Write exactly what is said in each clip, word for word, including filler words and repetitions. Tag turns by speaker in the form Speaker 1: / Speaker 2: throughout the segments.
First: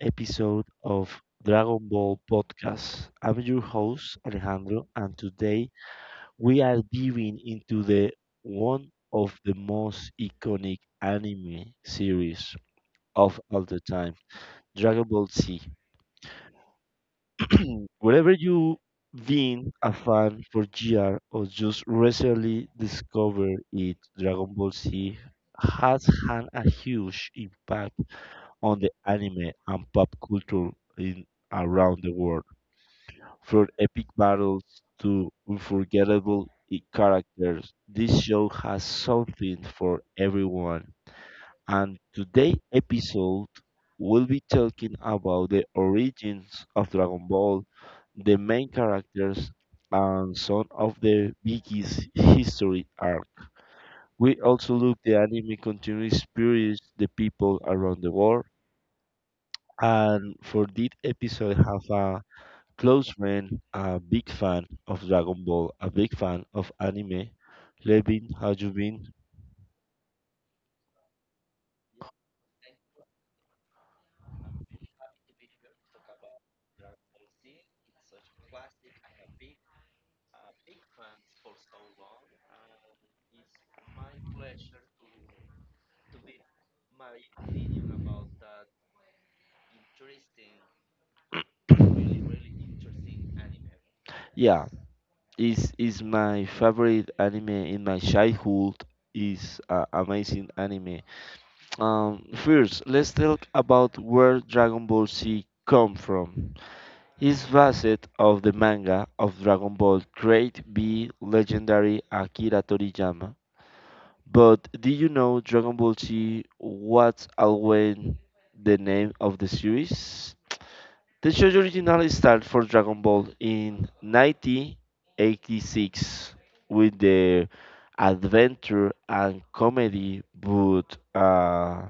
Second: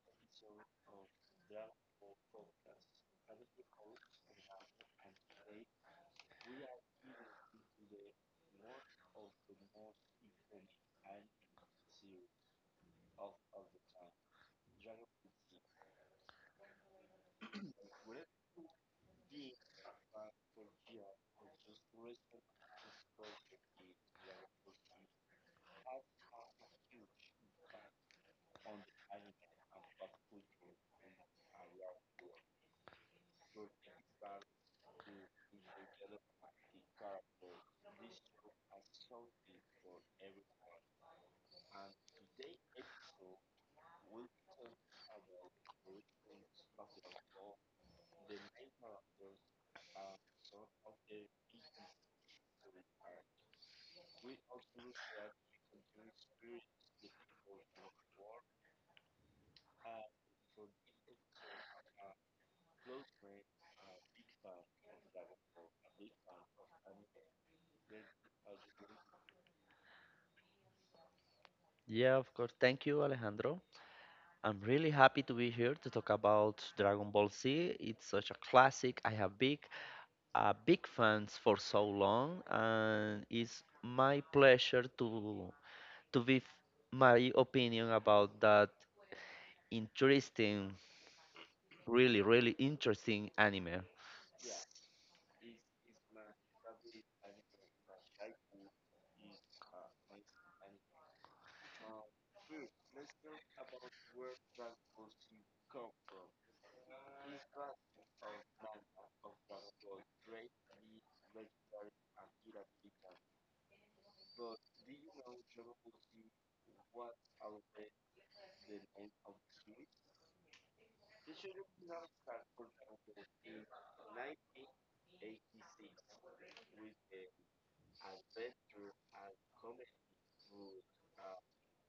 Speaker 1: episode of Dragon Ball Podcast. I'm your host, Alejandro, and today we are diving into the one of the most iconic anime series of all the time, Dragon Ball Z. Wherever you been a fan for G R or just recently discovered it, Dragon Ball Z has had a huge impact on the anime and pop culture in around the world. From epic battles to unforgettable i- characters, this show has something for everyone. And today's episode will be talking about the origins of Dragon Ball, the main characters, and some of the biggest history arc. We also look the anime continues spirits the people around the world. And for this episode, I have a close friend, a big fan of Dragon Ball, a big fan of anime. Levin, how you been?
Speaker 2: Yeah, of course. Thank you, Alejandro. I'm really happy to be here to talk about Dragon Ball Z. It's such a classic. I have big, a big fans for so long, and it's my pleasure to to give my opinion about that interesting, really, really interesting anime.
Speaker 1: Yeah, is is my favorite anime in my childhood. Is uh, amazing anime. Um, first, let's talk about where Dragon Ball Z come from. It's based of the manga of Dragon Ball created by legendary Akira Toriyama. But did you know Dragon Ball Z was always the name of the series? The show's originally started for Dragon Ball in nineteen eighty-six with the adventure and comedy but uh,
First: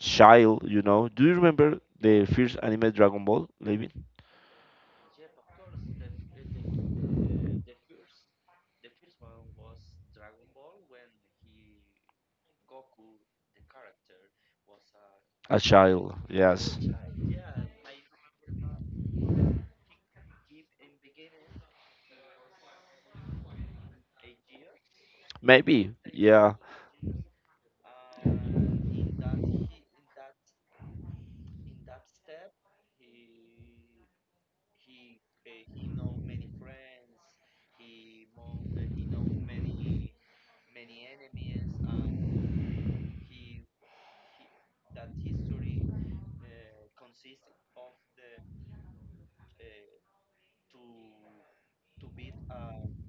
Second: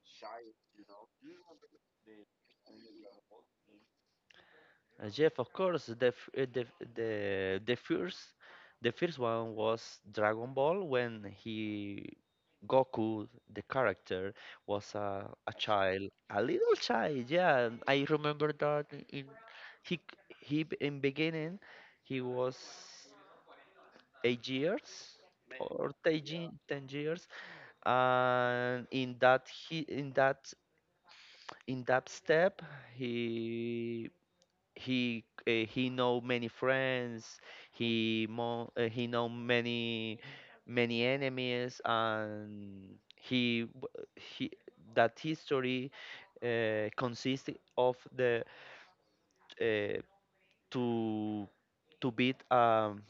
Speaker 1: child, you know. Do you remember the first anime Dragon Ball, Levin?
Speaker 2: Uh, Jeff, of course, the, f- uh, the the the first the first one was Dragon Ball when he Goku the character was a, a
Speaker 1: A
Speaker 2: child,
Speaker 1: child,
Speaker 2: a little
Speaker 1: yes.
Speaker 2: child. Yeah, and I remember that in he c- he b- in beginning he was eight years or
Speaker 1: Maybe,
Speaker 2: 10, ye-
Speaker 1: yeah.
Speaker 2: 10 years, and in that he in that in that step he he uh, he know many friends. He mo uh, he know many many enemies, and he w- he that history uh, consists of the, uh, to to beat, um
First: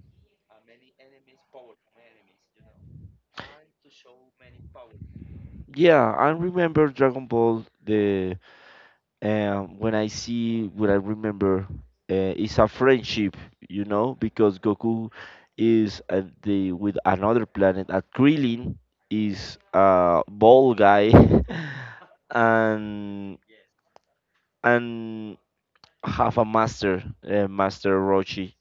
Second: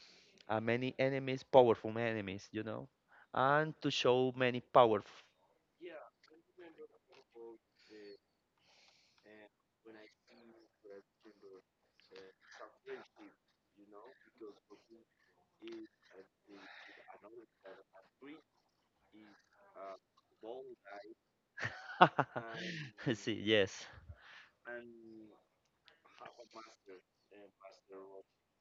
Speaker 2: uh, many enemies powerful enemies, you know, and to show many powerful.
Speaker 1: Yeah, I remember Dragon Ball the um when I see what I remember uh, is a friendship, you know, because Goku is at the with another planet. And Krillin is a ball guy
Speaker 2: See,
Speaker 1: and
Speaker 2: yes.
Speaker 1: and have a master, uh, Master Roshi,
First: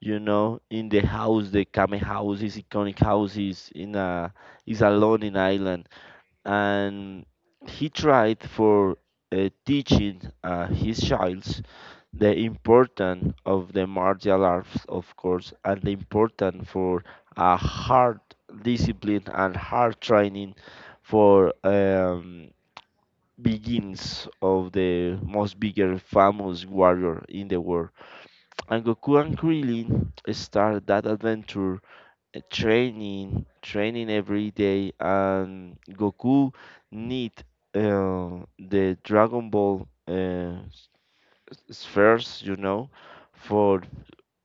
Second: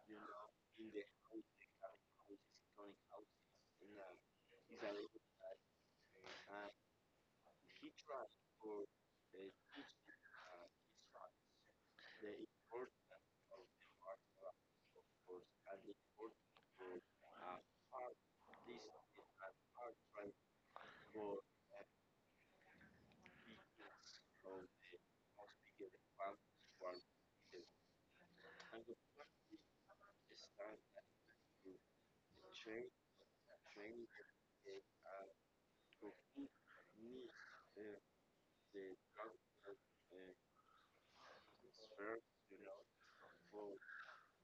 Speaker 1: you know, in the house, the Kame house, his iconic house is in a is alone in island and he tried for uh, teaching uh, his childs the importance of the martial arts, of course, and the importance for a hard discipline and hard training for um, begins of the most bigger famous warrior in the world. And Goku and Krillin start that adventure uh, training training every day and Goku need uh, the Dragon Ball uh, spheres, you know, for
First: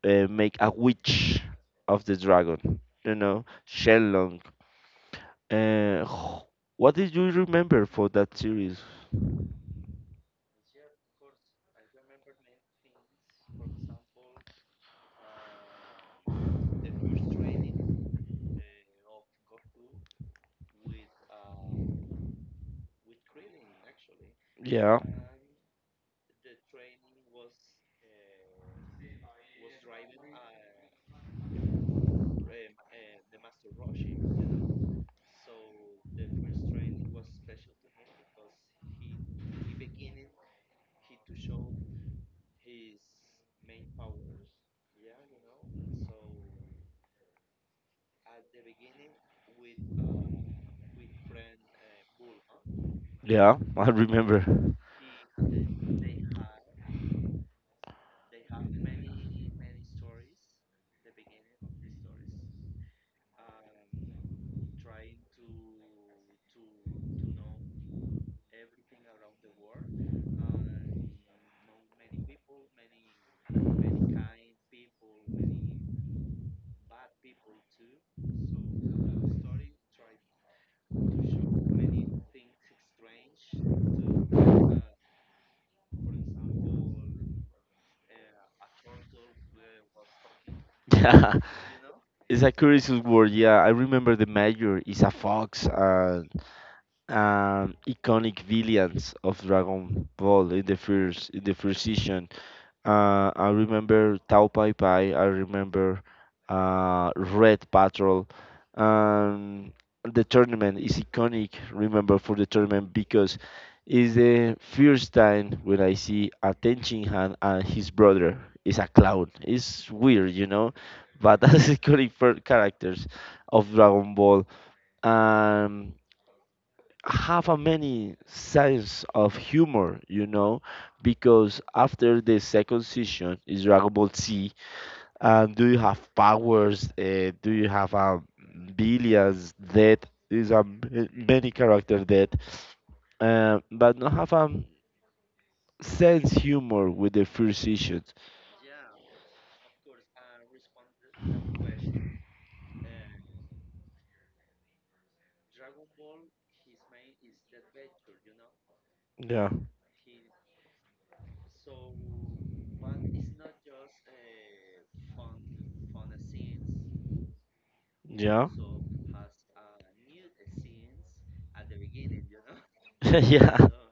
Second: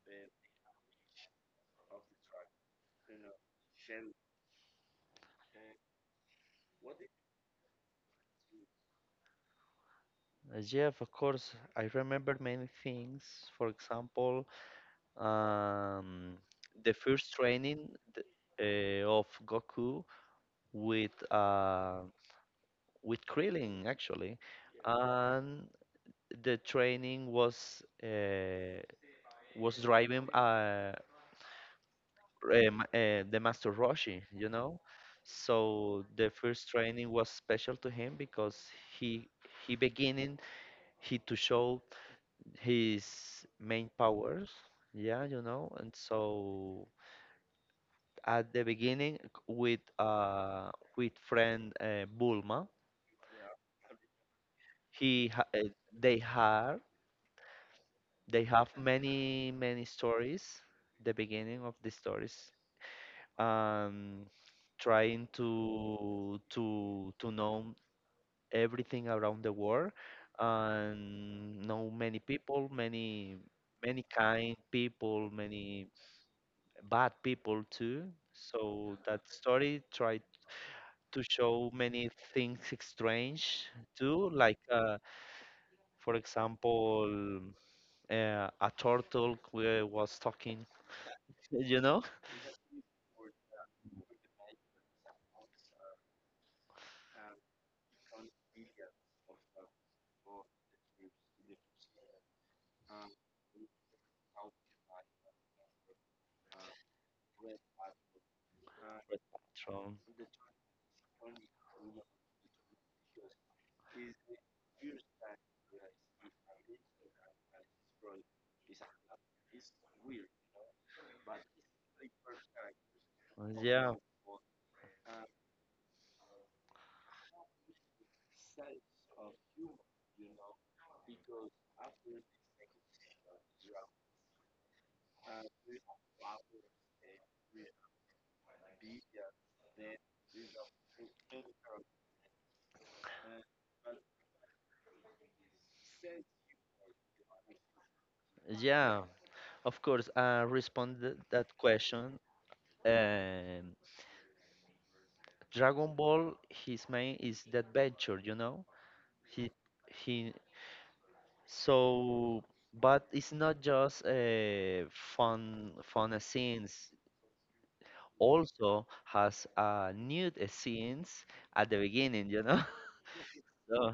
Speaker 1: uh, make a witch of the dragon, you know, Shenlong. uh, wh- what did you remember for that series?
Speaker 2: Uh, yeah, of course, I remember many things. For example, um, the first training, th- uh, of Goku, with uh, with Krillin, actually,
Speaker 1: Yeah,
Speaker 2: and the training was uh, was driving, uh, um, uh, the Master Roshi, you know. So the first training was special to him because he he beginning he to show his main powers, yeah, you know, and so at the beginning with uh with friend, uh, Bulma.
Speaker 1: yeah, I remember.
Speaker 2: He ha uh, they had they have many many stories. The beginning of the stories, um, trying to to to know everything around the world, and know many people, many many kind people, many bad people too. So that story try to show many things strange too. Like, uh, for example, uh, a turtle who was talking,
Speaker 1: Yeah,
Speaker 2: you know?
Speaker 1: it's a curious word. Yeah, I remember the major. Is a fox, and um, iconic villains of Dragon Ball in the first in the first season. Uh, I remember Tao Pai Pai. I remember uh, Red Patrol. Um,
Speaker 2: Trump.
Speaker 1: the tournament is iconic. Remember for the tournament because it's the first time when I see a Ten Shin Han and his brother is a clown. It's weird, you know, but that's iconic per- characters of
Speaker 2: Yeah,
Speaker 1: Dragon Ball. Um, have a many sense of humor, you know, because after the second season is Dragon Ball Z, and do you have powers? Uh, do you have um, billions dead? Is a m- many character dead, uh, but not have a sense humor with the first season.
Speaker 2: yeah. Of course, I responded that question. Um, Dragon Ball, his main is the adventure, you know.
Speaker 1: Yeah,
Speaker 2: He he. So, but it's not just uh, fun fun scenes.
Speaker 1: yeah,
Speaker 2: Also has uh, nude scenes at the beginning, you know.
Speaker 1: yeah,
Speaker 2: So,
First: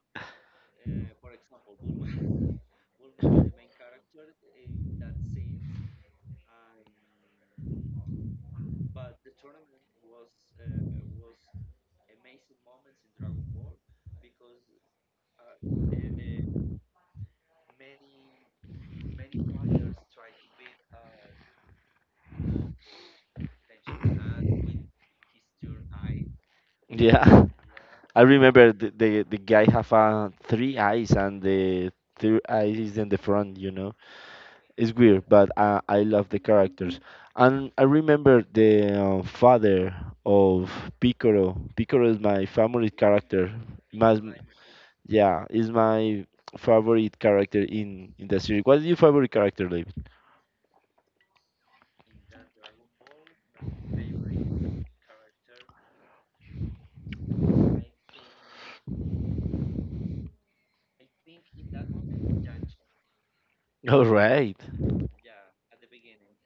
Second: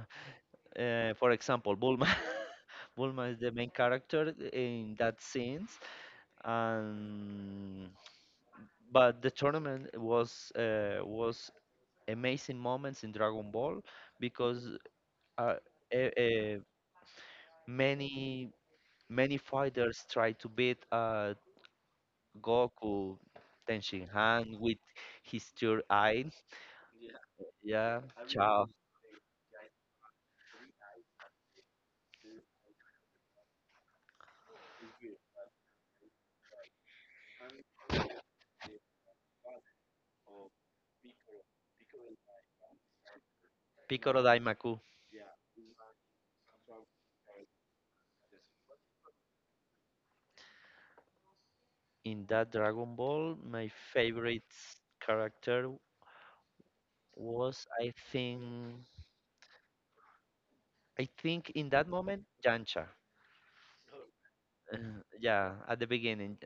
Speaker 2: uh, for example, Bulma. Bulma is the main character in that scenes, and but the tournament was uh, was amazing moments in Dragon Ball, because, uh, eh, eh, many many fighters try to beat, uh, Goku. Tenshinhan with his third eye.
Speaker 1: yeah.
Speaker 2: Yeah,
Speaker 1: I
Speaker 2: Chao.
Speaker 1: remember the, the the guy have uh, three eyes and the third eye is in the front. You know, it's weird, but uh, I love the characters. And I remember the uh, father of Piccolo. Piccolo is my favorite character. My,
Speaker 2: Piccolo Daimaku.
Speaker 1: yeah, is my favorite character in in the series. What is your favorite character, David?
Speaker 2: In that Dragon Ball, my favorite character was, I think, I think in that moment, Yancha.
Speaker 1: All right.
Speaker 2: Uh, yeah, at the beginning.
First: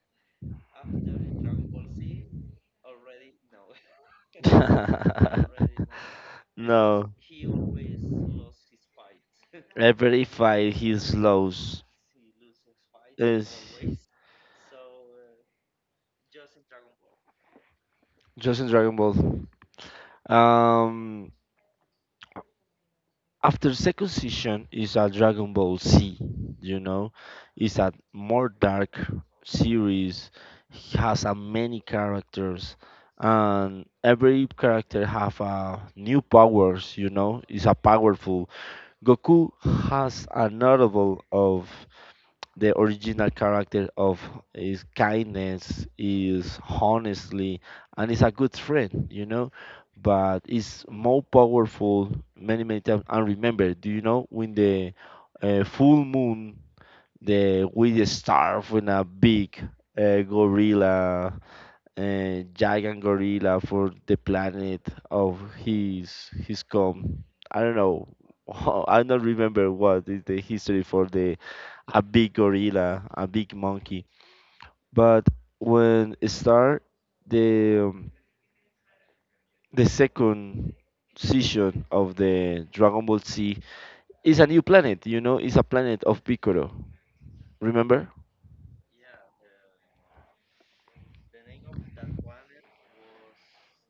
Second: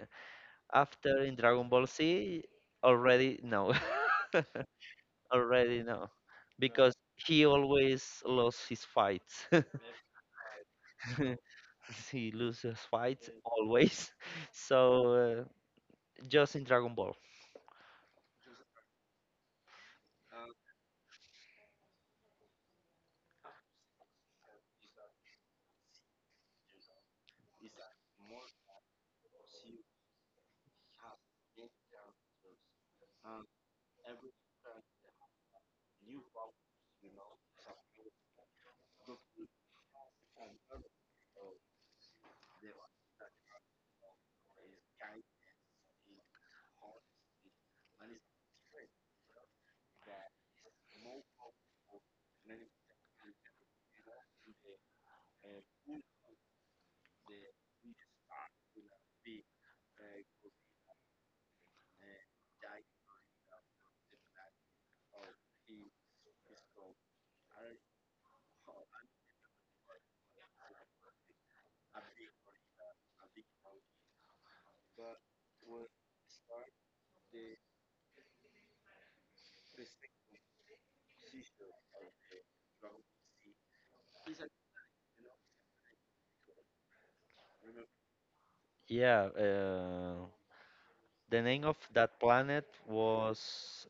Speaker 2: After in Dragon Ball Z, already no, already no, because
Speaker 1: No.
Speaker 2: he always lost his fights.
Speaker 1: Every fight he's lost
Speaker 2: He loses fights
Speaker 1: is
Speaker 2: always. So, uh, just in Dragon Ball.
Speaker 1: just in Dragon Ball. Um, After second season is a Dragon Ball Z, you know, it's a more dark series. It has a many characters, and every character have a new powers. You know, it's a powerful. Goku has a notable of the original character of is kindness is honestly and is a good friend, you know, but it's more powerful many many times and remember do you know when the uh, full moon the with the star when a big uh, gorilla uh, giant gorilla for the planet of his his come. I don't know. I don't remember what is the history for the a big gorilla, a big monkey. But when it start the um, the second season of the Dragon Ball Z is a new planet. You know, it's a planet of Piccolo. Remember?
Speaker 2: Yeah, uh, the name of that planet was.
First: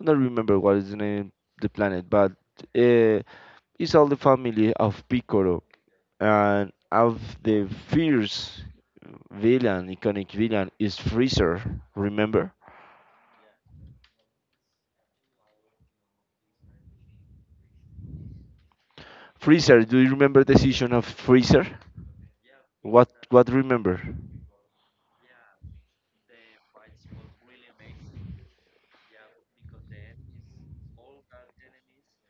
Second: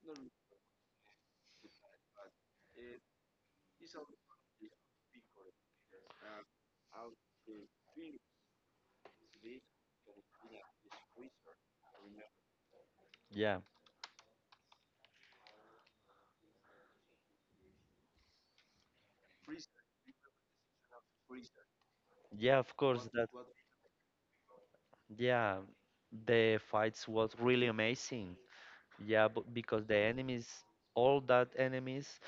Speaker 1: I don't remember what is the name the planet, but uh, it's all the family of Piccolo. And of the fierce villain, iconic villain, is Freezer. Remember?
Speaker 2: Yeah,
Speaker 1: Freezer, do you remember the season of Freezer?
Speaker 2: yeah, of course
Speaker 1: What
Speaker 2: that.
Speaker 1: what remember?
Speaker 2: Yeah, the fights was really amazing. Yeah, but because the enemies, all that enemies,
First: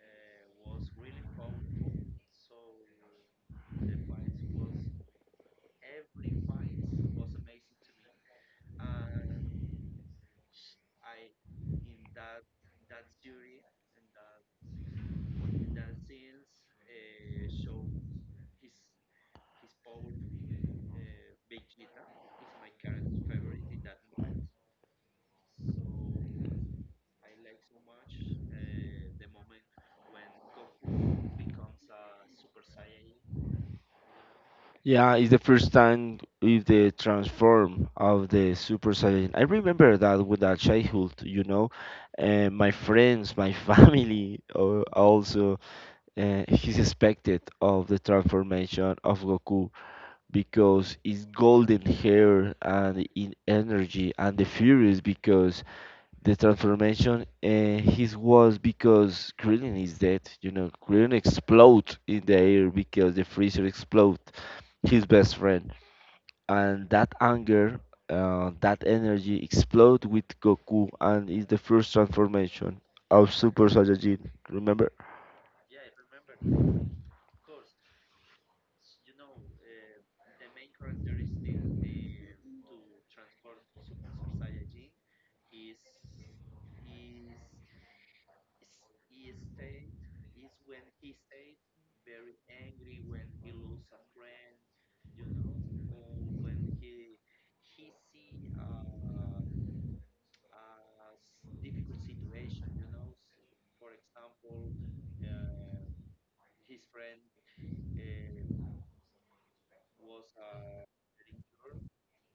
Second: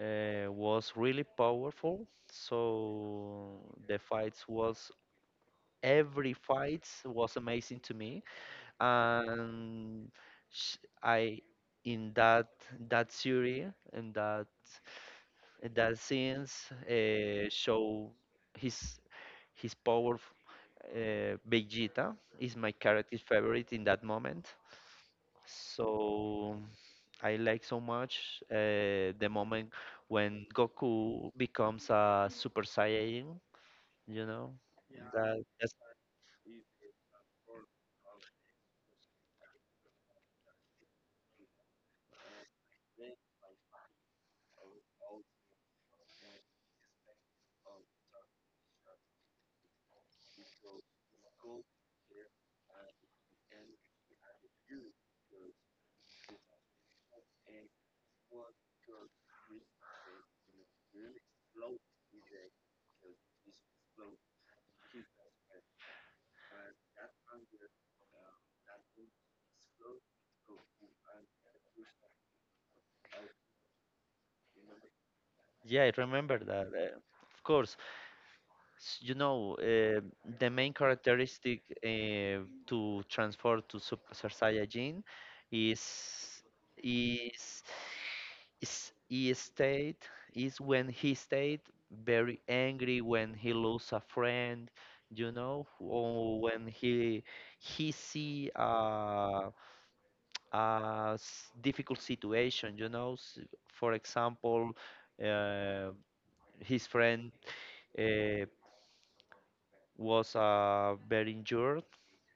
Speaker 2: uh, was really powerful. So the fights was every fight was amazing to me, and sh I in that that series, and that that scenes, uh, show his his power. uh, Vegeta is my character favorite in that moment. So I like so much, uh, the moment when Goku becomes a Super Saiyan, you know?
Speaker 1: Yeah, it's the
Speaker 2: That
Speaker 1: first time with the transform of the Super Saiyan. I remember that with that childhood, you know, and my friends, my family uh, also uh, is expected of the transformation of Goku. Because his golden hair and in energy and the furious because the transformation uh, his was because Krillin is dead. You know, Krillin explode in the air because the freezer explode his best friend, and that anger, uh, that energy explode with Goku and is the first transformation of Super Saiyajin. Remember?
Speaker 2: Yeah, I remember that. Uh, of course, s- you know, uh, the main characteristic, uh, to transfer to Super Saiyajin is is is he stayed is when he stayed very angry, when he lose a friend, you know, or when he he see a a s- difficult situation, you know. s- For example, uh, his friend Uh, was uh, very injured,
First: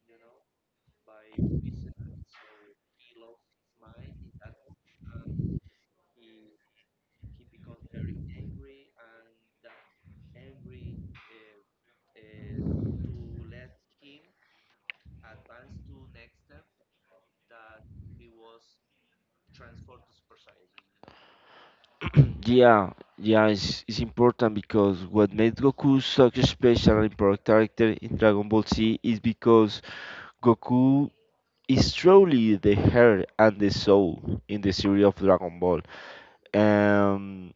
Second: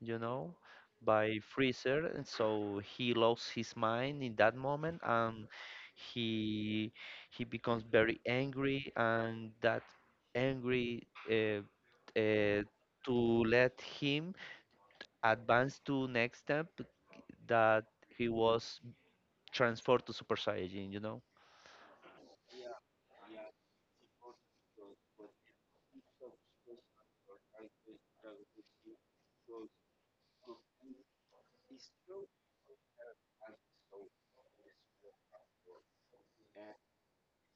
Speaker 2: you know, by freezer, and so he lost his mind in that moment, and he he becomes very angry, and that angry, uh, uh, to let him advance to next step, that he was transferred to Super Saiyajin, you know.
Speaker 1: Yeah, yeah, it's, it's important because what made Goku such a special and important character in Dragon Ball Z is because Goku is truly the heart and the soul in the series of Dragon Ball. Um,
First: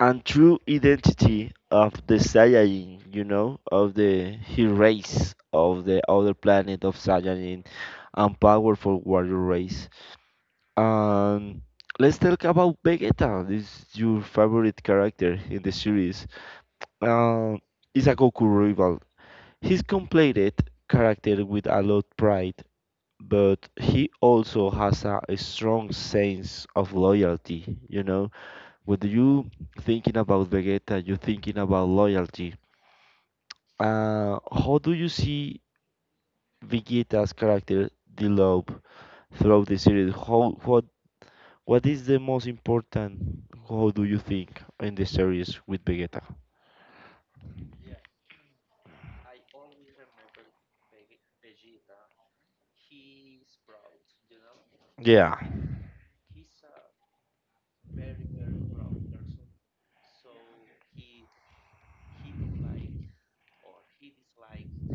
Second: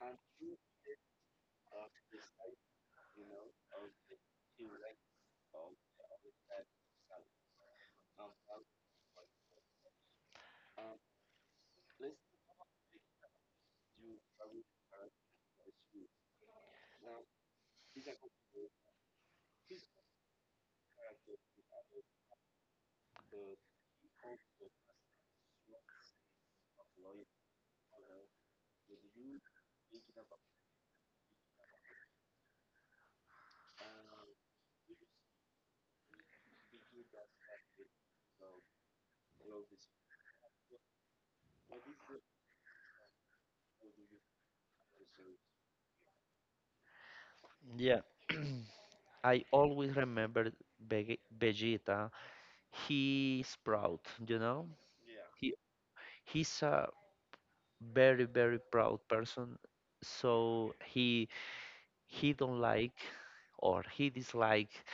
Speaker 1: and true identity of the Saiyajin, you know, of the his race of the other planet of Saiyajin and powerful warrior race. Um, let's talk about Vegeta. This is your favorite character in the series. Uh, is a Goku rival. He's completed character with a lot pride, but he also has a, a strong sense of loyalty. You know, when you thinking about Vegeta, you're thinking about loyalty. Uh, how do you see Vegeta's character develop throughout the series? How how what is the most important, how do you think, in the series with Vegeta?
Speaker 2: Yeah. I always remember Vege- Vegeta. He's proud, you know.
Speaker 1: Yeah,
Speaker 2: He's a very, very proud person, so he he don't like, or he dislike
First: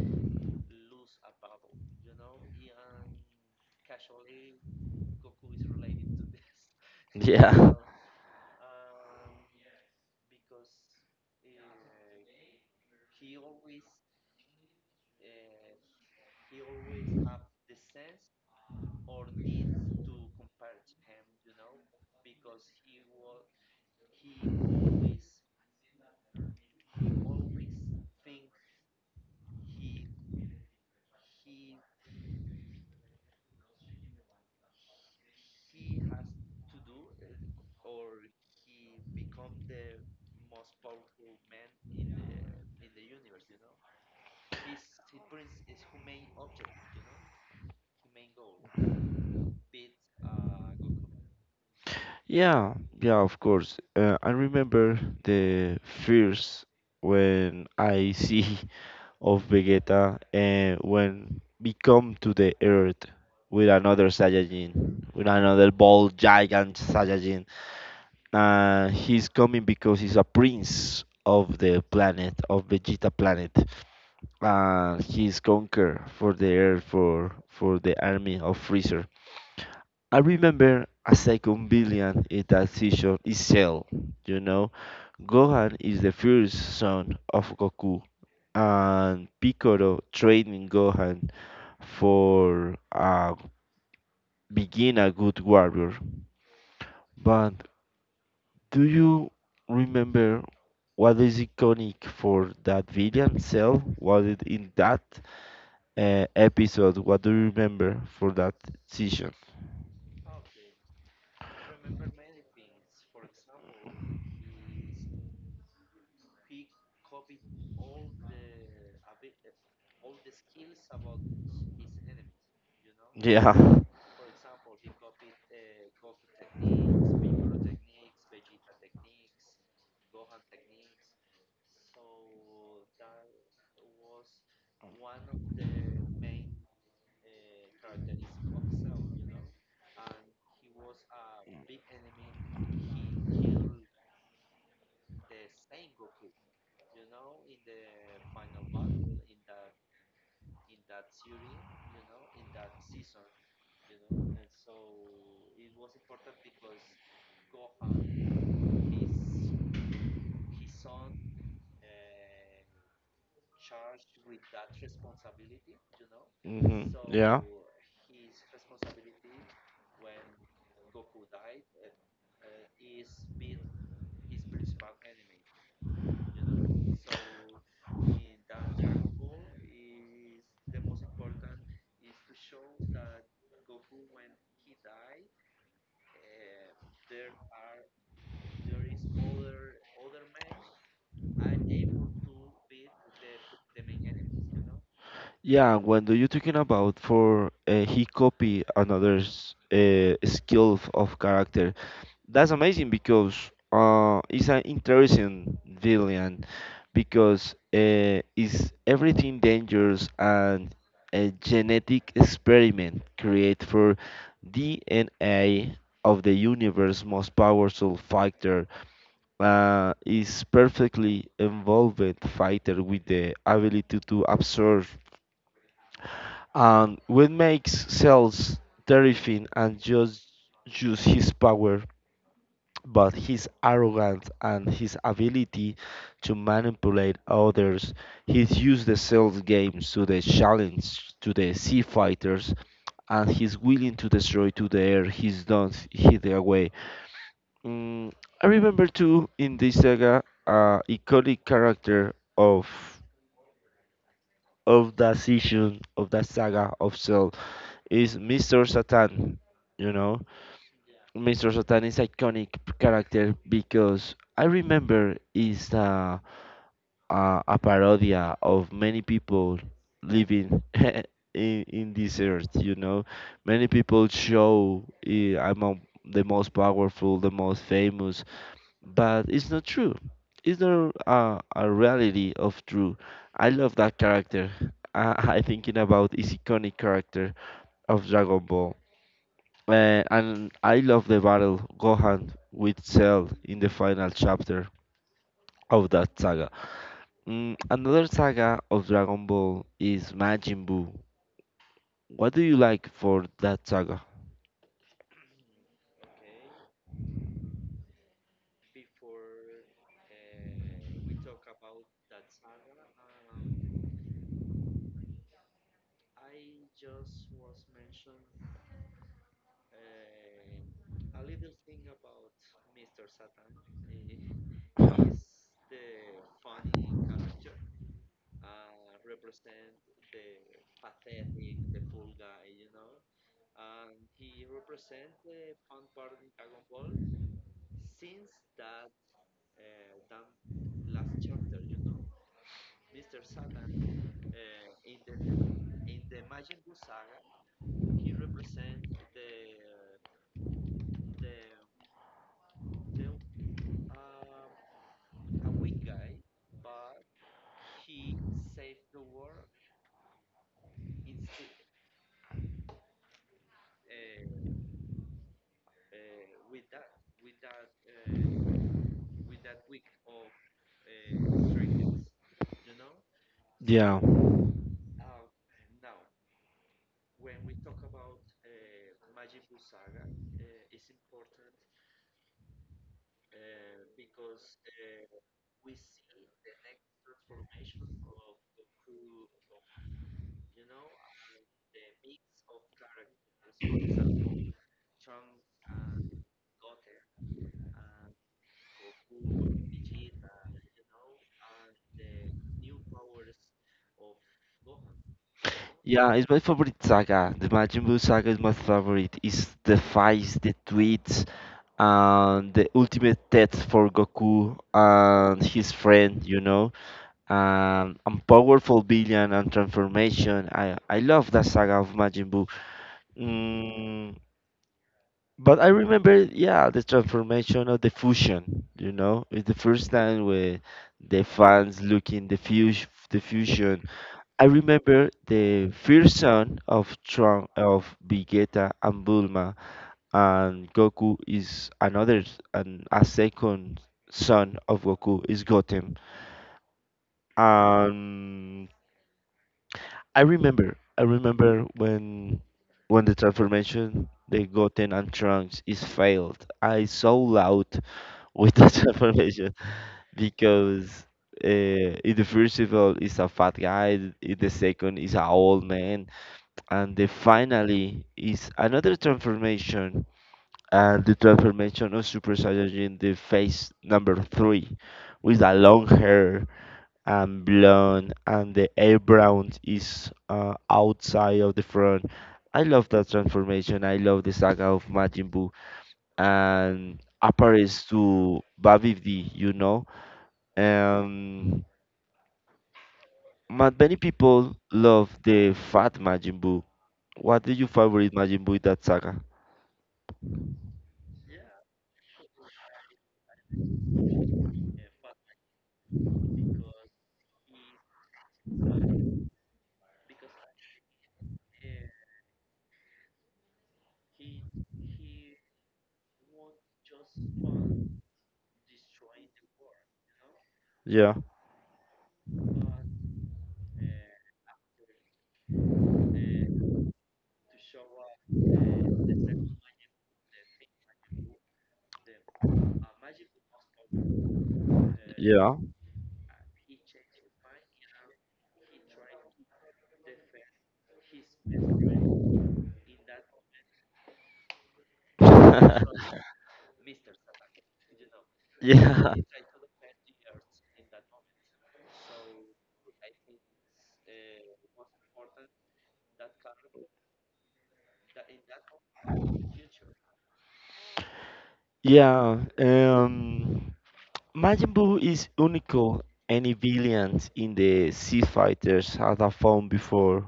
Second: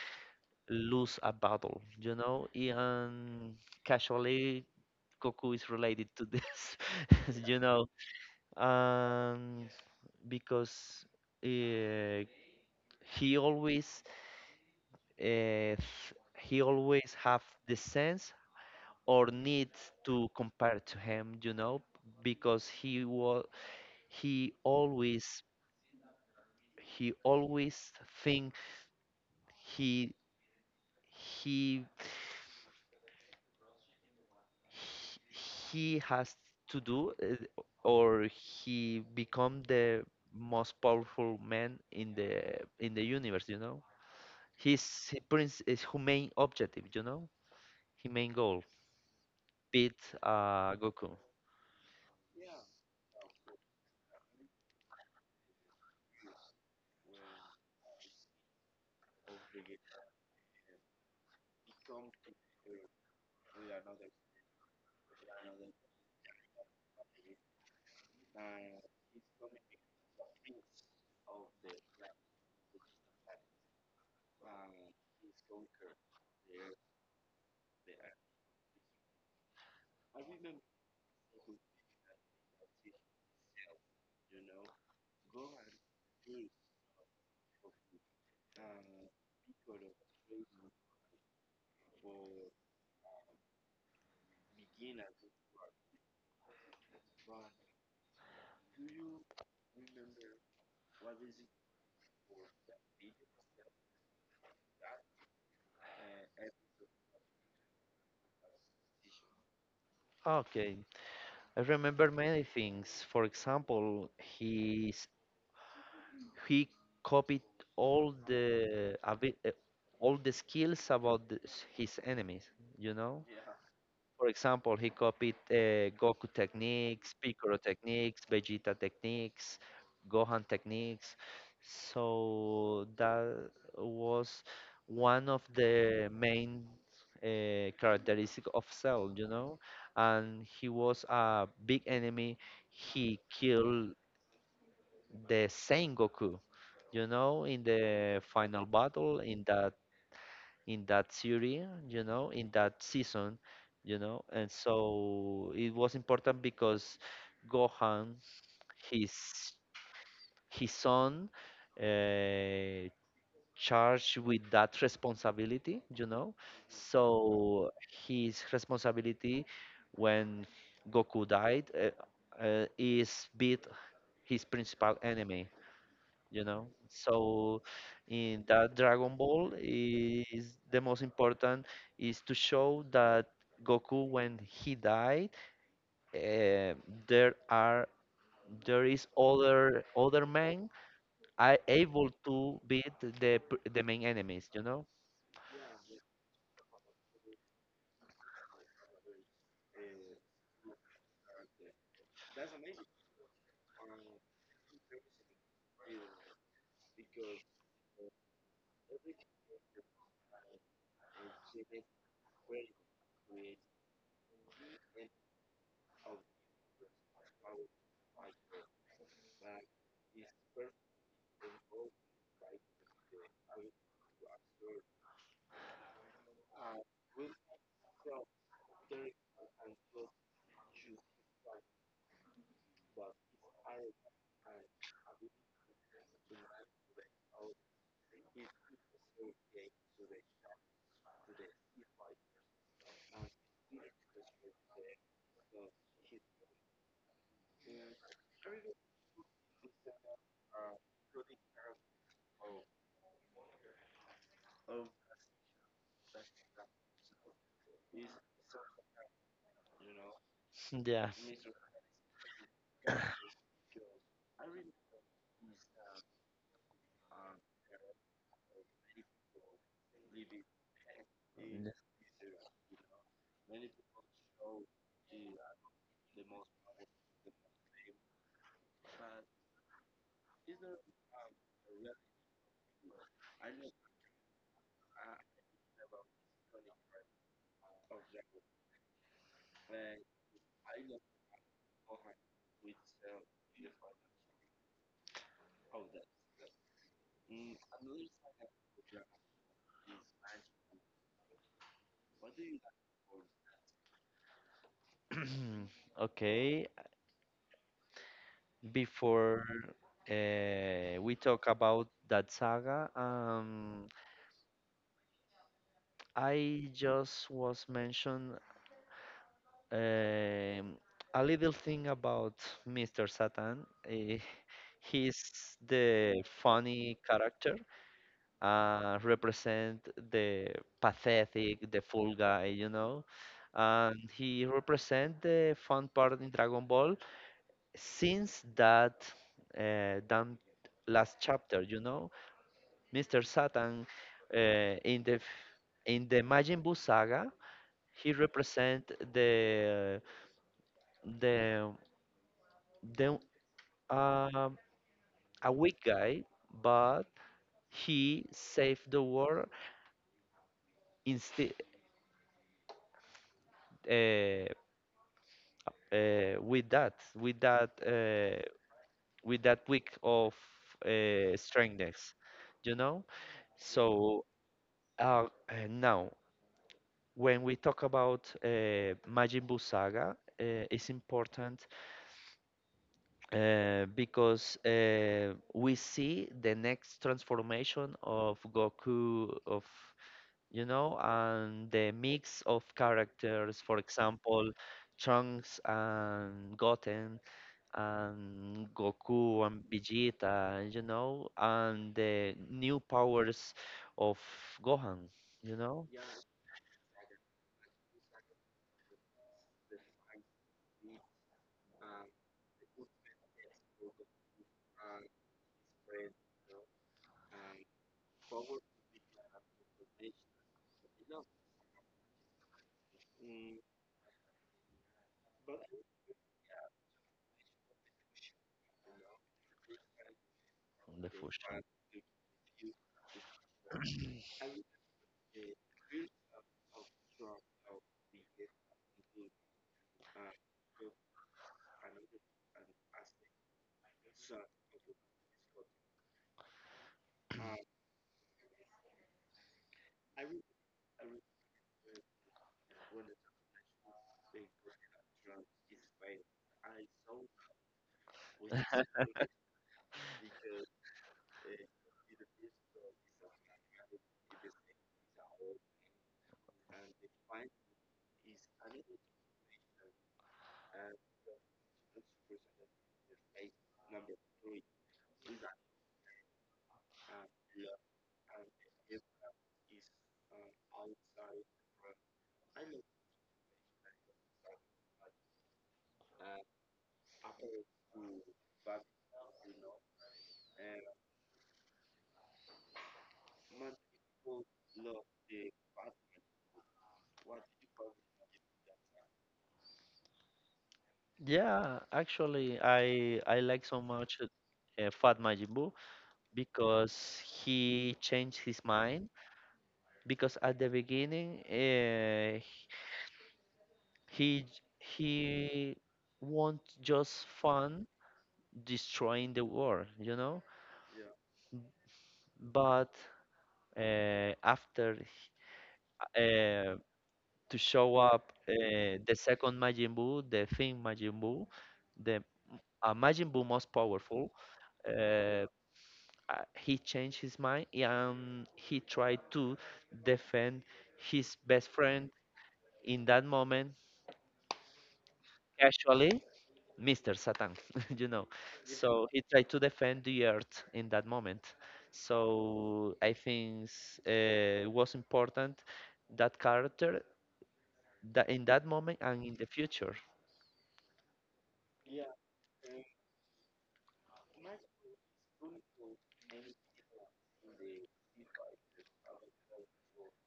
Speaker 2: lose a battle, you know, and casually Goku is related to this. You
Speaker 1: yeah,
Speaker 2: know, um because, uh, he always uh, he always have the sense or need to compare to him, you know, because he was he always he always think he he he has to do, uh, or he become the most powerful man in the in the universe, you know. His prince is his main objective, you know. His main goal, beat uh, Goku.
Speaker 1: yeah, yeah, of course. Uh, I remember the first when I see of Vegeta and when we come to the Earth with another Saiyajin, with another bald giant Saiyajin. Uh, he's coming because he's a prince of the planet, of Vegeta planet. Uh, he's conquer for the earth for for the army of Freezer. I remember a second villain in that season is Cell. You know, Gohan is the first son of Goku, and Piccolo training Gohan for uh, being a good warrior. But do you remember what is iconic for that villain Cell? Was it in that? Uh, episode what do you remember for that season?
Speaker 2: Okay, I remember many things. For example, his he copied all the abi- uh, all the skills about the, s- his enemies, you know.
Speaker 1: Yeah.
Speaker 2: For example, he copied, uh, Goku techniques, Piccolo techniques, Vegeta techniques, Gohan techniques. So that was one of the main, uh, characteristic of Cell, you know. And he was a big enemy. He killed the Sengoku, you know, in the final battle in that, in that series, you know, in that season, you know, and so it was important because Gohan, his his son, uh, charged with that responsibility, you know,
Speaker 1: Hmm. Yeah.
Speaker 2: so his responsibility when Goku died, uh, uh, is beat his principal enemy, you know. So in that Dragon Ball, is the most important, is to show that Goku when he died, eh, there are there is other other men are able to beat the p- the main enemies, you know.
Speaker 1: Yeah, when do you talking about for uh, he copy another's uh, skill f- of character? That's amazing because uh, it's an interesting villain because uh, is everything dangerous and a genetic experiment create for D N A of the universe most powerful fighter uh, is perfectly involved fighter with the ability to absorb and what makes Cells terrifying and just use his power, but his arrogance and his ability to manipulate others. He's used the Cells games to the challenge to the sea fighters and he's willing to destroy to the air he's done hid away. Mm, I remember too in this saga uh, iconic character of of that season of that saga of Cell is mister Satan. You know,
Speaker 2: Yeah.
Speaker 1: mister Satan is iconic character because I remember is uh, uh, a parodia of many people living in,
Speaker 2: N-
Speaker 1: in this earth. You know, many people show eh, among the most powerful, the most famous, but it's not true. It's not uh, a reality of true. I love that character. I, I thinking about his iconic character of Dragon Ball. Uh, and I love the battle Gohan with Cell in the final chapter of that saga. Mm, another saga of Dragon Ball is Majin Buu. What do you like for that saga?
Speaker 2: okay, before, uh, we talk about that saga, um I just was mentioned. Um, a little thing about mister Satan. Eh, he's the funny character, uh, represent the pathetic, the fool guy, you know. And he represent the fun part in Dragon Ball since that, uh, damn last chapter, you know. mister Satan, uh, in the f- in the Majin Buu saga, he represent the the the um, a weak guy, but he saved the world instead, uh, uh, with that, with that, uh, with that week of, uh, strangeness, you know.
Speaker 1: Yeah.
Speaker 2: So, uh, and now, when we talk about, uh, Majin Buu saga, uh, it's important, uh, because, uh, we see the next transformation of Goku of, you know, and the mix of characters, for example, Trunks and Goten and Goku and Vegeta, you know, and the new powers of Gohan, you know,
Speaker 1: Yeah, it's my favorite saga. The Majin Buu saga is my favorite. It's the fights, the tweets and the ultimate test for Goku and his friend, you know. Um, and powerful billion and transformation. I I love that saga of Majin Buu. Mm, but I remember, yeah, the transformation of the fusion. You know, it's the first time where
Speaker 2: in the
Speaker 1: the
Speaker 2: future.
Speaker 1: fans look in the fusion, the fusion, I remember the first son of Trunks of Vegeta and Bulma and Goku is another s- and a second son of Goku is Goten. Um I remember I remember when when the transformation the Goten and Trunks is failed. I so loud with the transformation because uh, in the first of all is a fat guy, in the second is a old man and the finally is another transformation and the transformation of Super Saiyajin the phase number three with the long hair and blonde and the eyebrow is uh, outside of the front. I love that transformation. I love the saga of Majin Buu and appears to Babib D, you know. Um, ma- Many people love the fat Majin Buu. What is your favorite Majin Buu in that saga?
Speaker 2: Yeah, actually, I I like so much, uh, Fat Majin Buu, because he changed his mind. Because at the beginning, uh, He he won't just fun destroying the world, you know,
Speaker 1: Yeah.
Speaker 2: but, uh, after h- uh, to show up, uh, the second Majin Buu, the thing Majin Buu, the, uh, Majin Buu most powerful. Uh,
Speaker 1: Yeah.
Speaker 2: uh, he changed his mind, and he tried to defend his best friend in that moment, casually mister Satan, you know. Yeah. So
Speaker 1: Yeah.
Speaker 2: he tried to defend the earth in that moment. So I think, uh, it was important, that character, that in that moment and in the future.
Speaker 1: Yeah, um, Majin Buu is unique. Any villains in the Sea Fighters had a phone before.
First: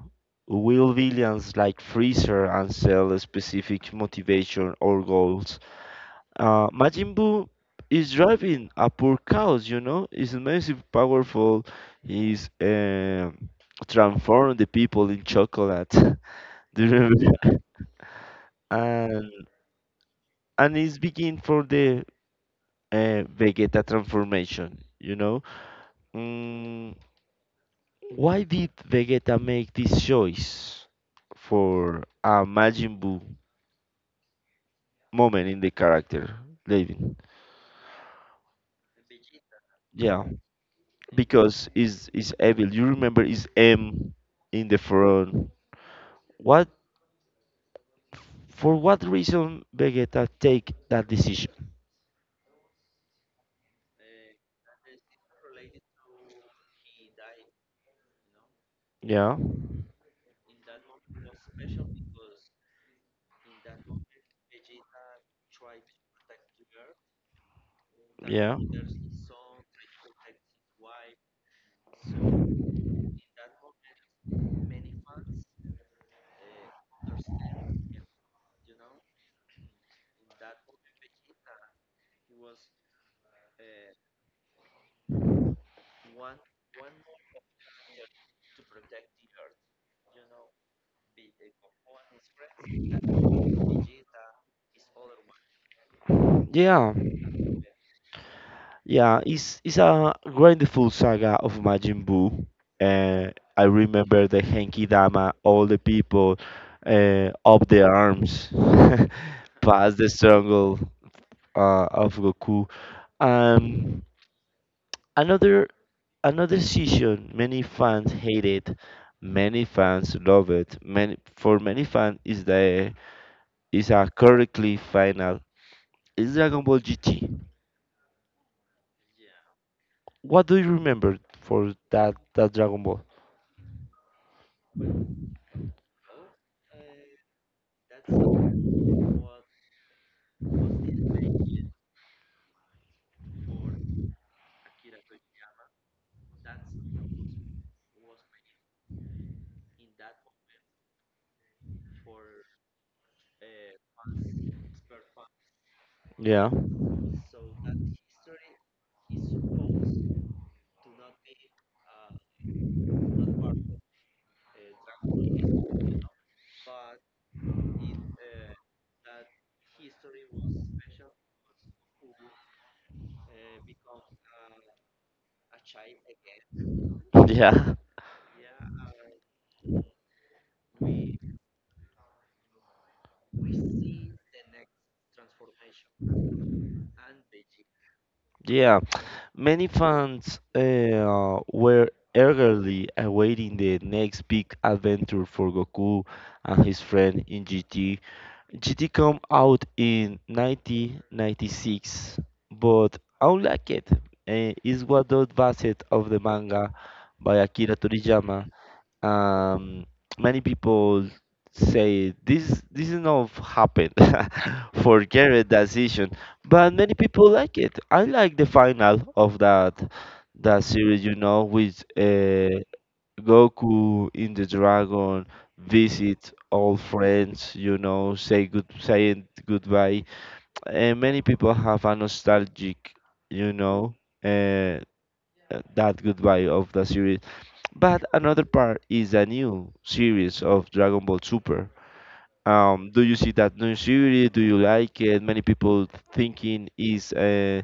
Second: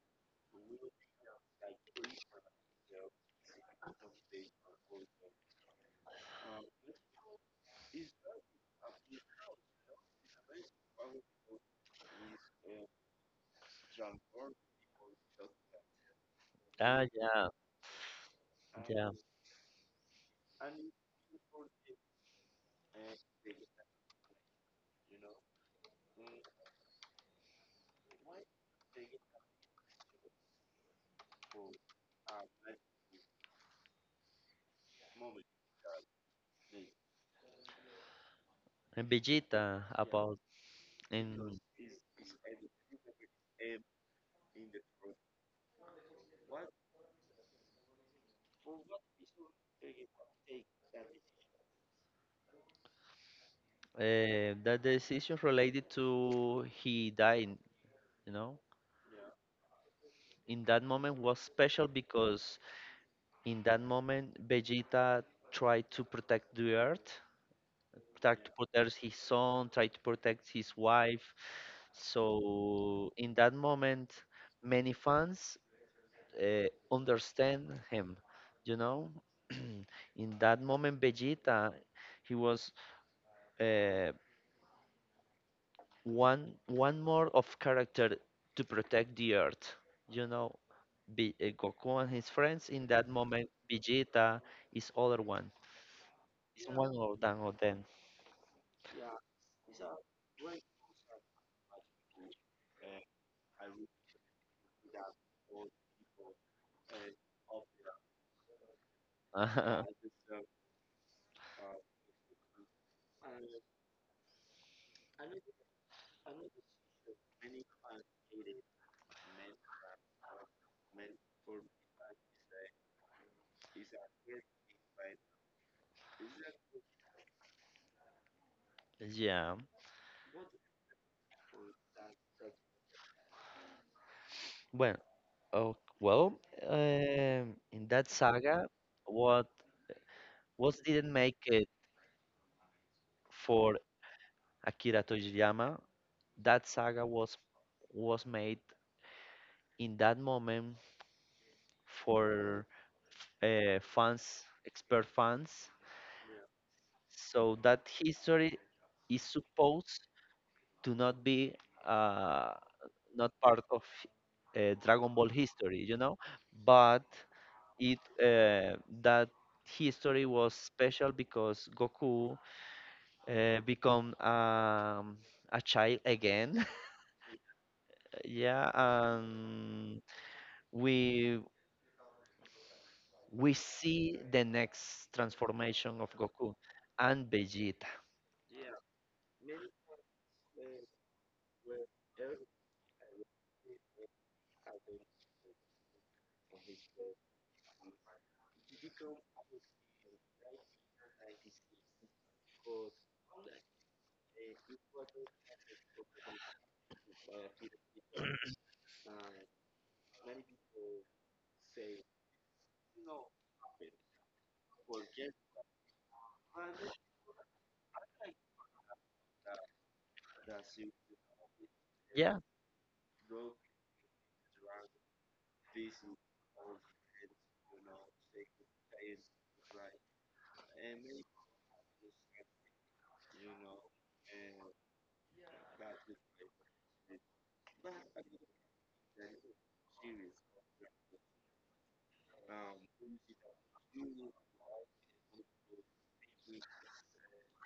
Speaker 1: Will villains like Freezer and Cell specific motivation or goals? Uh, Majin Buu is driving a poor cows, you know. He's massive, powerful. He's um transformed the people in chocolate. Do you
Speaker 2: Ah,
Speaker 1: remember?
Speaker 2: yeah,
Speaker 1: that?
Speaker 2: yeah.
Speaker 1: and and it's begin for the uh, Vegeta transformation. You know, mm, why did Vegeta make this choice for a Majin Buu moment in the character, David?
Speaker 2: And Vegeta
Speaker 1: Yeah,
Speaker 2: about in,
Speaker 1: because it's it's evil. You remember it's M in the front. What for what reason Vegeta take that decision?
Speaker 2: uh, that decision related to he dying, you know.
Speaker 1: Yeah,
Speaker 2: In that moment was special because in that moment Vegeta tried to protect the earth, tried to
Speaker 1: yeah,
Speaker 2: protect his son, try to protect his wife. So in that moment, many fans, uh, understand him. You know, in that moment, Vegeta, he was, uh, one one more of character to protect the Earth. You know, Be- uh, Goku and his friends, in that moment, Vegeta is other one. It's
Speaker 1: yeah,
Speaker 2: one more than of them.
Speaker 1: yeah. It's it's a grandful saga of Majin Buu. Uh, I remember the Henki Dama, all the people uh, up the arms, past the struggle uh, of Goku. Um, another Another season many fans hate it, many fans love it. Many for many fans is the is a correctly final. Is Dragon Ball G T.
Speaker 2: Yeah.
Speaker 1: What do you remember for that that Dragon Ball?
Speaker 2: Bueno. Oh, well, um, in that saga, what what didn't make it for Akira Toriyama, that saga was was made in that moment for, uh, fans, expert fans,
Speaker 1: Yeah,
Speaker 2: so that history is supposed to not be, uh, not part of, uh, Dragon Ball history, you know. But it uh, that history was special because Goku, uh, become, um, a child again.
Speaker 1: yeah.
Speaker 2: Yeah, and we we see the next transformation of Goku and Vegeta.
Speaker 1: Yeah, many fans uh, were eagerly awaiting the next big adventure for Goku and his friend in G T. G T came out in nineteen ninety-six, but unlike it, uh, is what was based of the manga by Akira Toriyama, um, many people say this this is not happened for Garrett decision, but many people like it. I like the final of that that series, you know, with
Speaker 2: Yeah,
Speaker 1: uh, Goku in the dragon visit old friends, you know, say good saying goodbye. And many people have a nostalgic, you know, uh, that goodbye of the series, but another part is a new series of Dragon Ball Super. Um, do you see that new series? Do you like it? Many people thinking is uh,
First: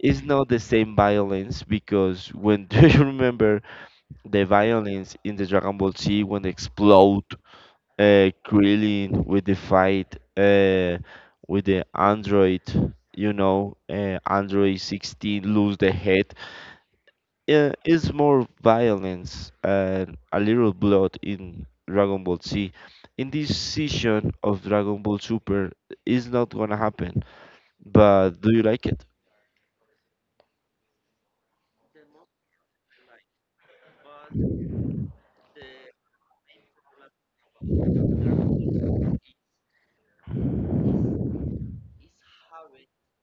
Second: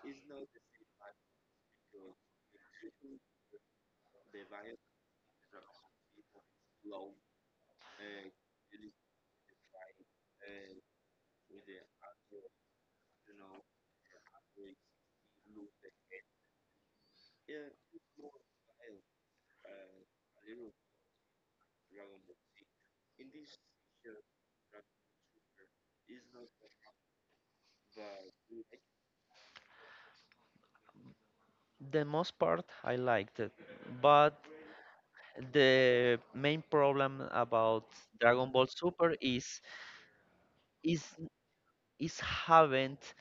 Speaker 1: is not the same violence, because when do you remember the violence in the Dragon Ball Z when they explode uh, Krillin with the fight uh, with the android, you know, uh, Android sixteen lose the head, yeah, it's more violence and a little blood in Dragon Ball Z. In this season of Dragon Ball Super, it's not gonna happen. But do you like it?
Speaker 2: the most part I liked it, but the main problem about Dragon Ball Super is is is haven't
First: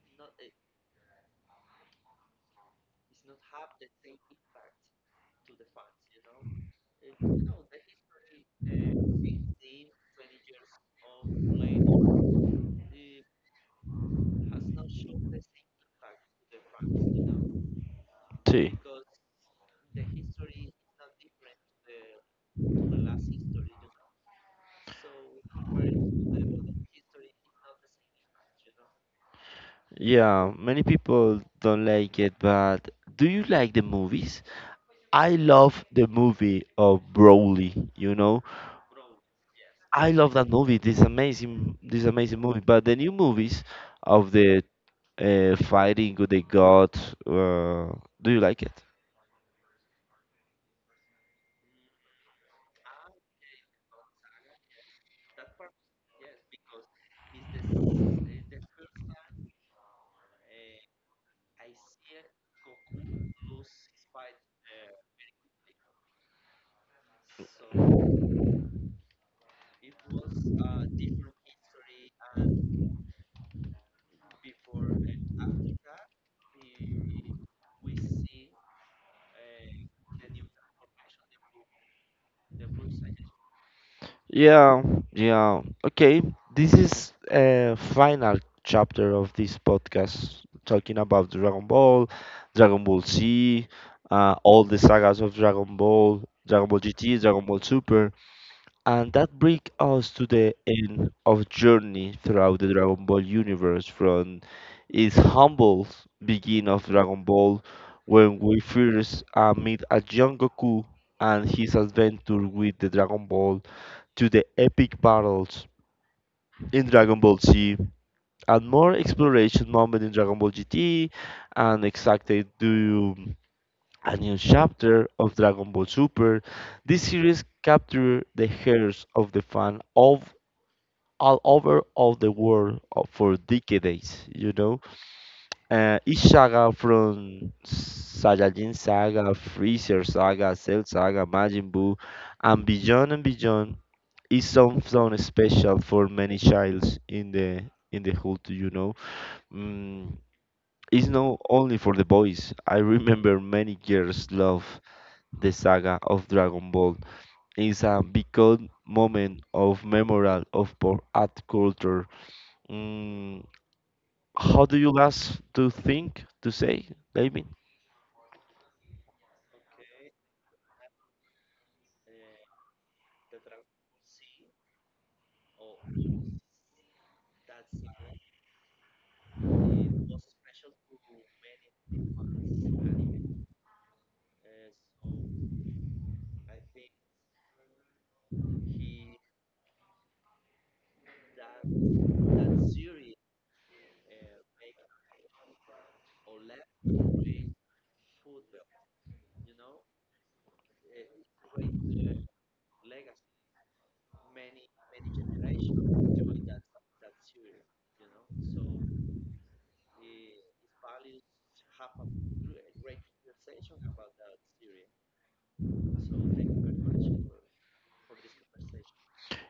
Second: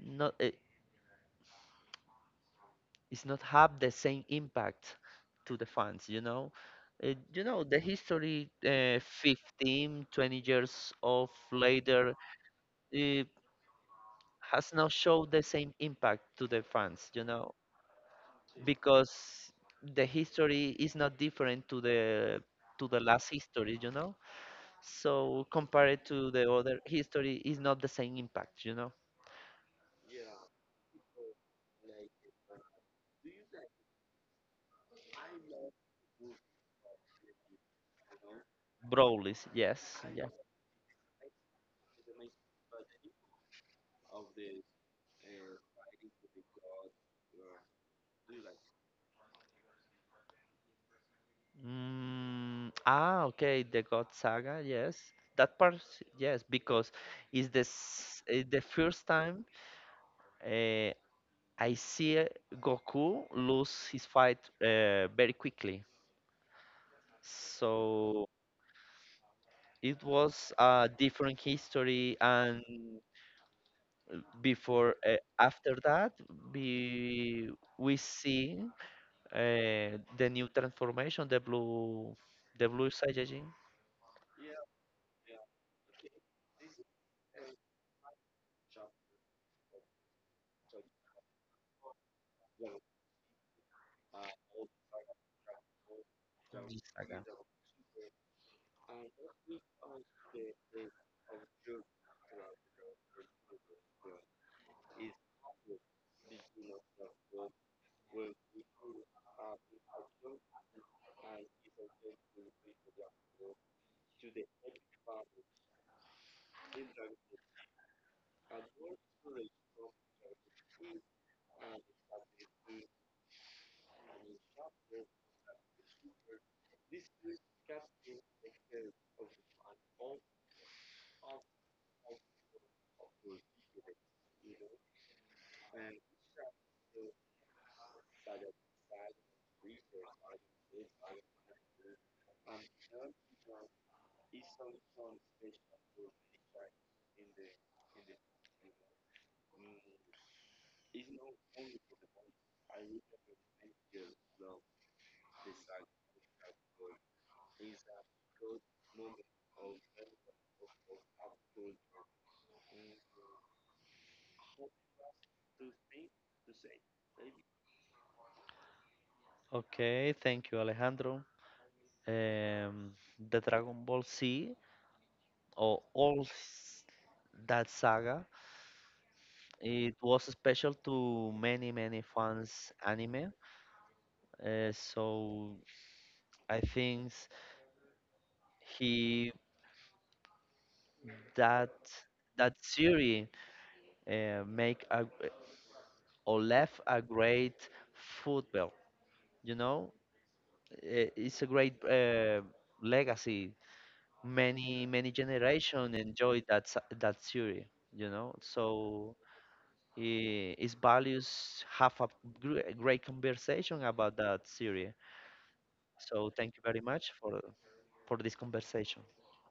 Speaker 2: not it's not have the same impact to the fans, you know. Uh, you know, the history, uh, fifteen twenty years of later, it has not showed the same impact to the fans, you know,
Speaker 1: See.
Speaker 2: because the history is not different to the to the last history, you know. So compared to the other history, is not the same impact, you know.
Speaker 1: Yeah, many people don't like it, but do you like the movies? I love the movie of Broly, you know?
Speaker 2: Brolis, yes,
Speaker 1: I
Speaker 2: yeah.
Speaker 1: love that movie. This amazing, this amazing movie. But the new movies of the uh, fighting with the god, uh, do you like it?
Speaker 2: Mm, ah, okay, the God Saga, yes. That part, yes, because it's the s- eh, the first time, uh, I see, eh, Goku lose his fight, uh, very quickly. So it was a different history, and before, uh, after that, we we see, uh, the new transformation, the blue the blue Saiyajin.
Speaker 1: Yeah, yeah. Okay, this is a final chapter of this podcast talking about Dragon Ball, Dragon Ball Z, uh, all the sagas of Dragon Ball, Dragon
Speaker 2: Blue
Speaker 1: Ball G T,
Speaker 2: Saga.
Speaker 1: Dragon Ball Super. And that brings us to the end of journey throughout the Dragon Ball universe, from its humble beginning of Dragon Ball when we first uh, meet a young Goku and his adventure with the Dragon Ball, to the epic battles in Dragon Ball Z, and more exploration moment in Dragon Ball G T, and exactly to a new chapter of Dragon Ball Super. This series captures the hearts of the fan of all over all the world uh, for decades, you know. Uh, each saga from Saiyajin Saga, Freezer Saga, Cell Saga, Majin Buu, and beyond and beyond, is something special for many childs in the in the hood, you know. Mm, it's not only for the boys. I remember many girls love the saga of Dragon Ball. Is a big moment of memorial of pop art culture. Mm, how do you last to think to say, David?
Speaker 2: Okay, thank you, Alejandro. Um, the Dragon Ball Z, or all s- that saga, it was special to many, many fans anime. Uh, so I think he that that series, uh, make a, or left a great football. You know. Uh, it's a great, uh, legacy. Many many generation enjoy that s- that theory, you know. So, eh, its values have a gr- great conversation about that theory. So thank you very much for for this conversation.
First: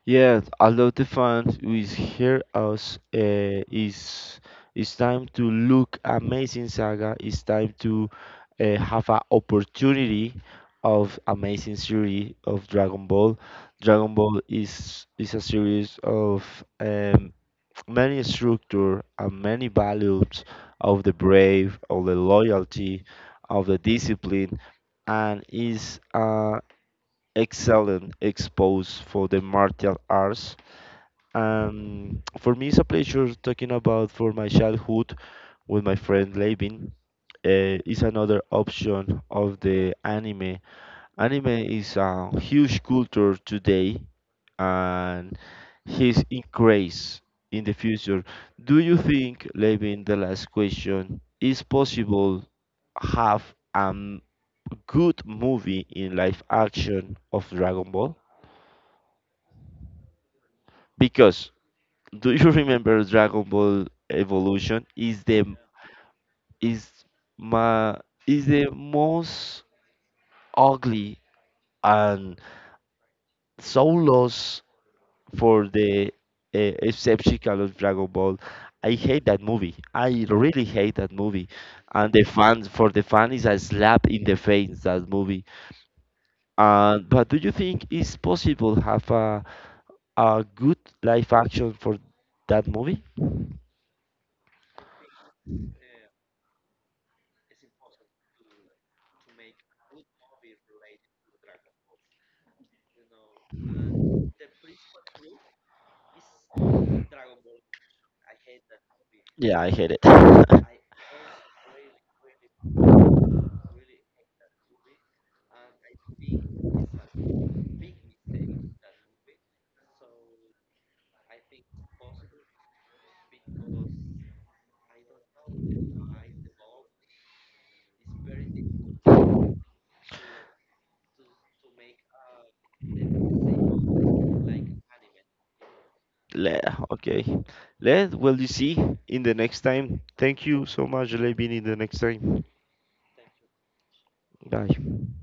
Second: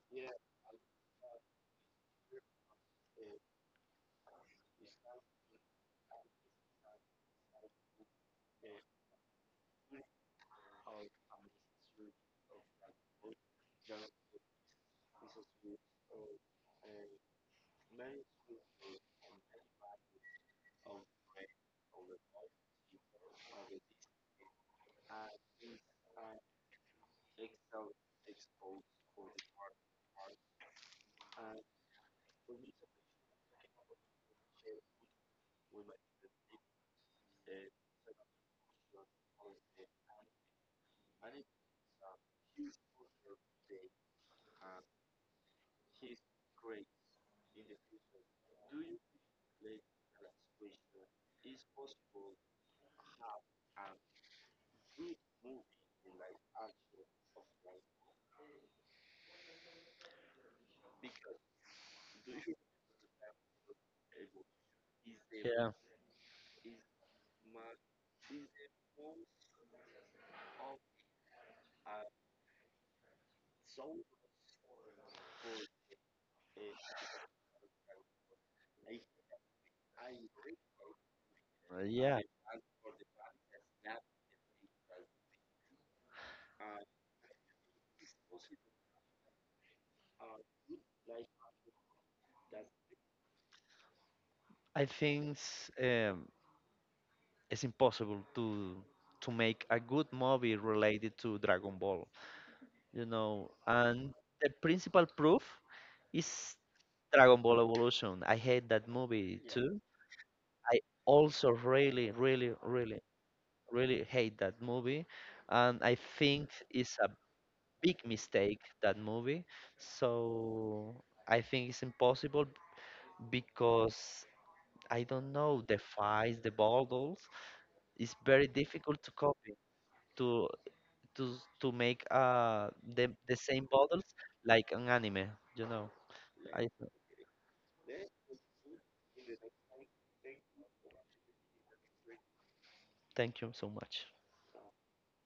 Speaker 1: Yeah, although the fans who is here us uh, is it's time to look Amazing Saga. It's time to uh, have an opportunity of Amazing series of Dragon Ball. Dragon Ball is is a series of, um, many structure and many values, of the brave, of the loyalty, of the discipline, and is uh, excellent expose for the martial arts, um, for me, it's a pleasure talking about for my childhood with my friend Levin. Uh, is another option of the anime. Anime is a huge culture today, and his increase in the future. Do you think, Levin, the last question, is possible have a good movie in live action of Dragon Ball? Because do you remember Dragon Ball Evolution? Is the
Speaker 2: Yeah.
Speaker 1: is my is the most ugly and so lost for the uh, exceptional of Dragon Ball. I hate that movie. I really hate that movie,
Speaker 2: Uh,
Speaker 1: and
Speaker 2: yeah,
Speaker 1: the fans, for the fan is a slap in the face that movie. And but do you think it's possible have a a good live action for that movie?
Speaker 2: I think, s- um, it's impossible to to make a good movie related to Dragon Ball, you know. And the principal proof is Dragon Ball Evolution. I hate that movie
Speaker 1: Yeah, I
Speaker 2: too.
Speaker 1: hate it.
Speaker 2: I also really, really, really, really hate that movie, and I think it's a big mistake, that movie. So I think it's impossible because I don't know the fights, the battles. It's very difficult to copy, to to to make, uh the the same battles like an anime. You know.
Speaker 1: Le-
Speaker 2: I
Speaker 1: Okay. Let, well, you see in the next time. Thank you so much, Levin, in the next time.
Speaker 2: Thank you so much.
Speaker 1: Bye.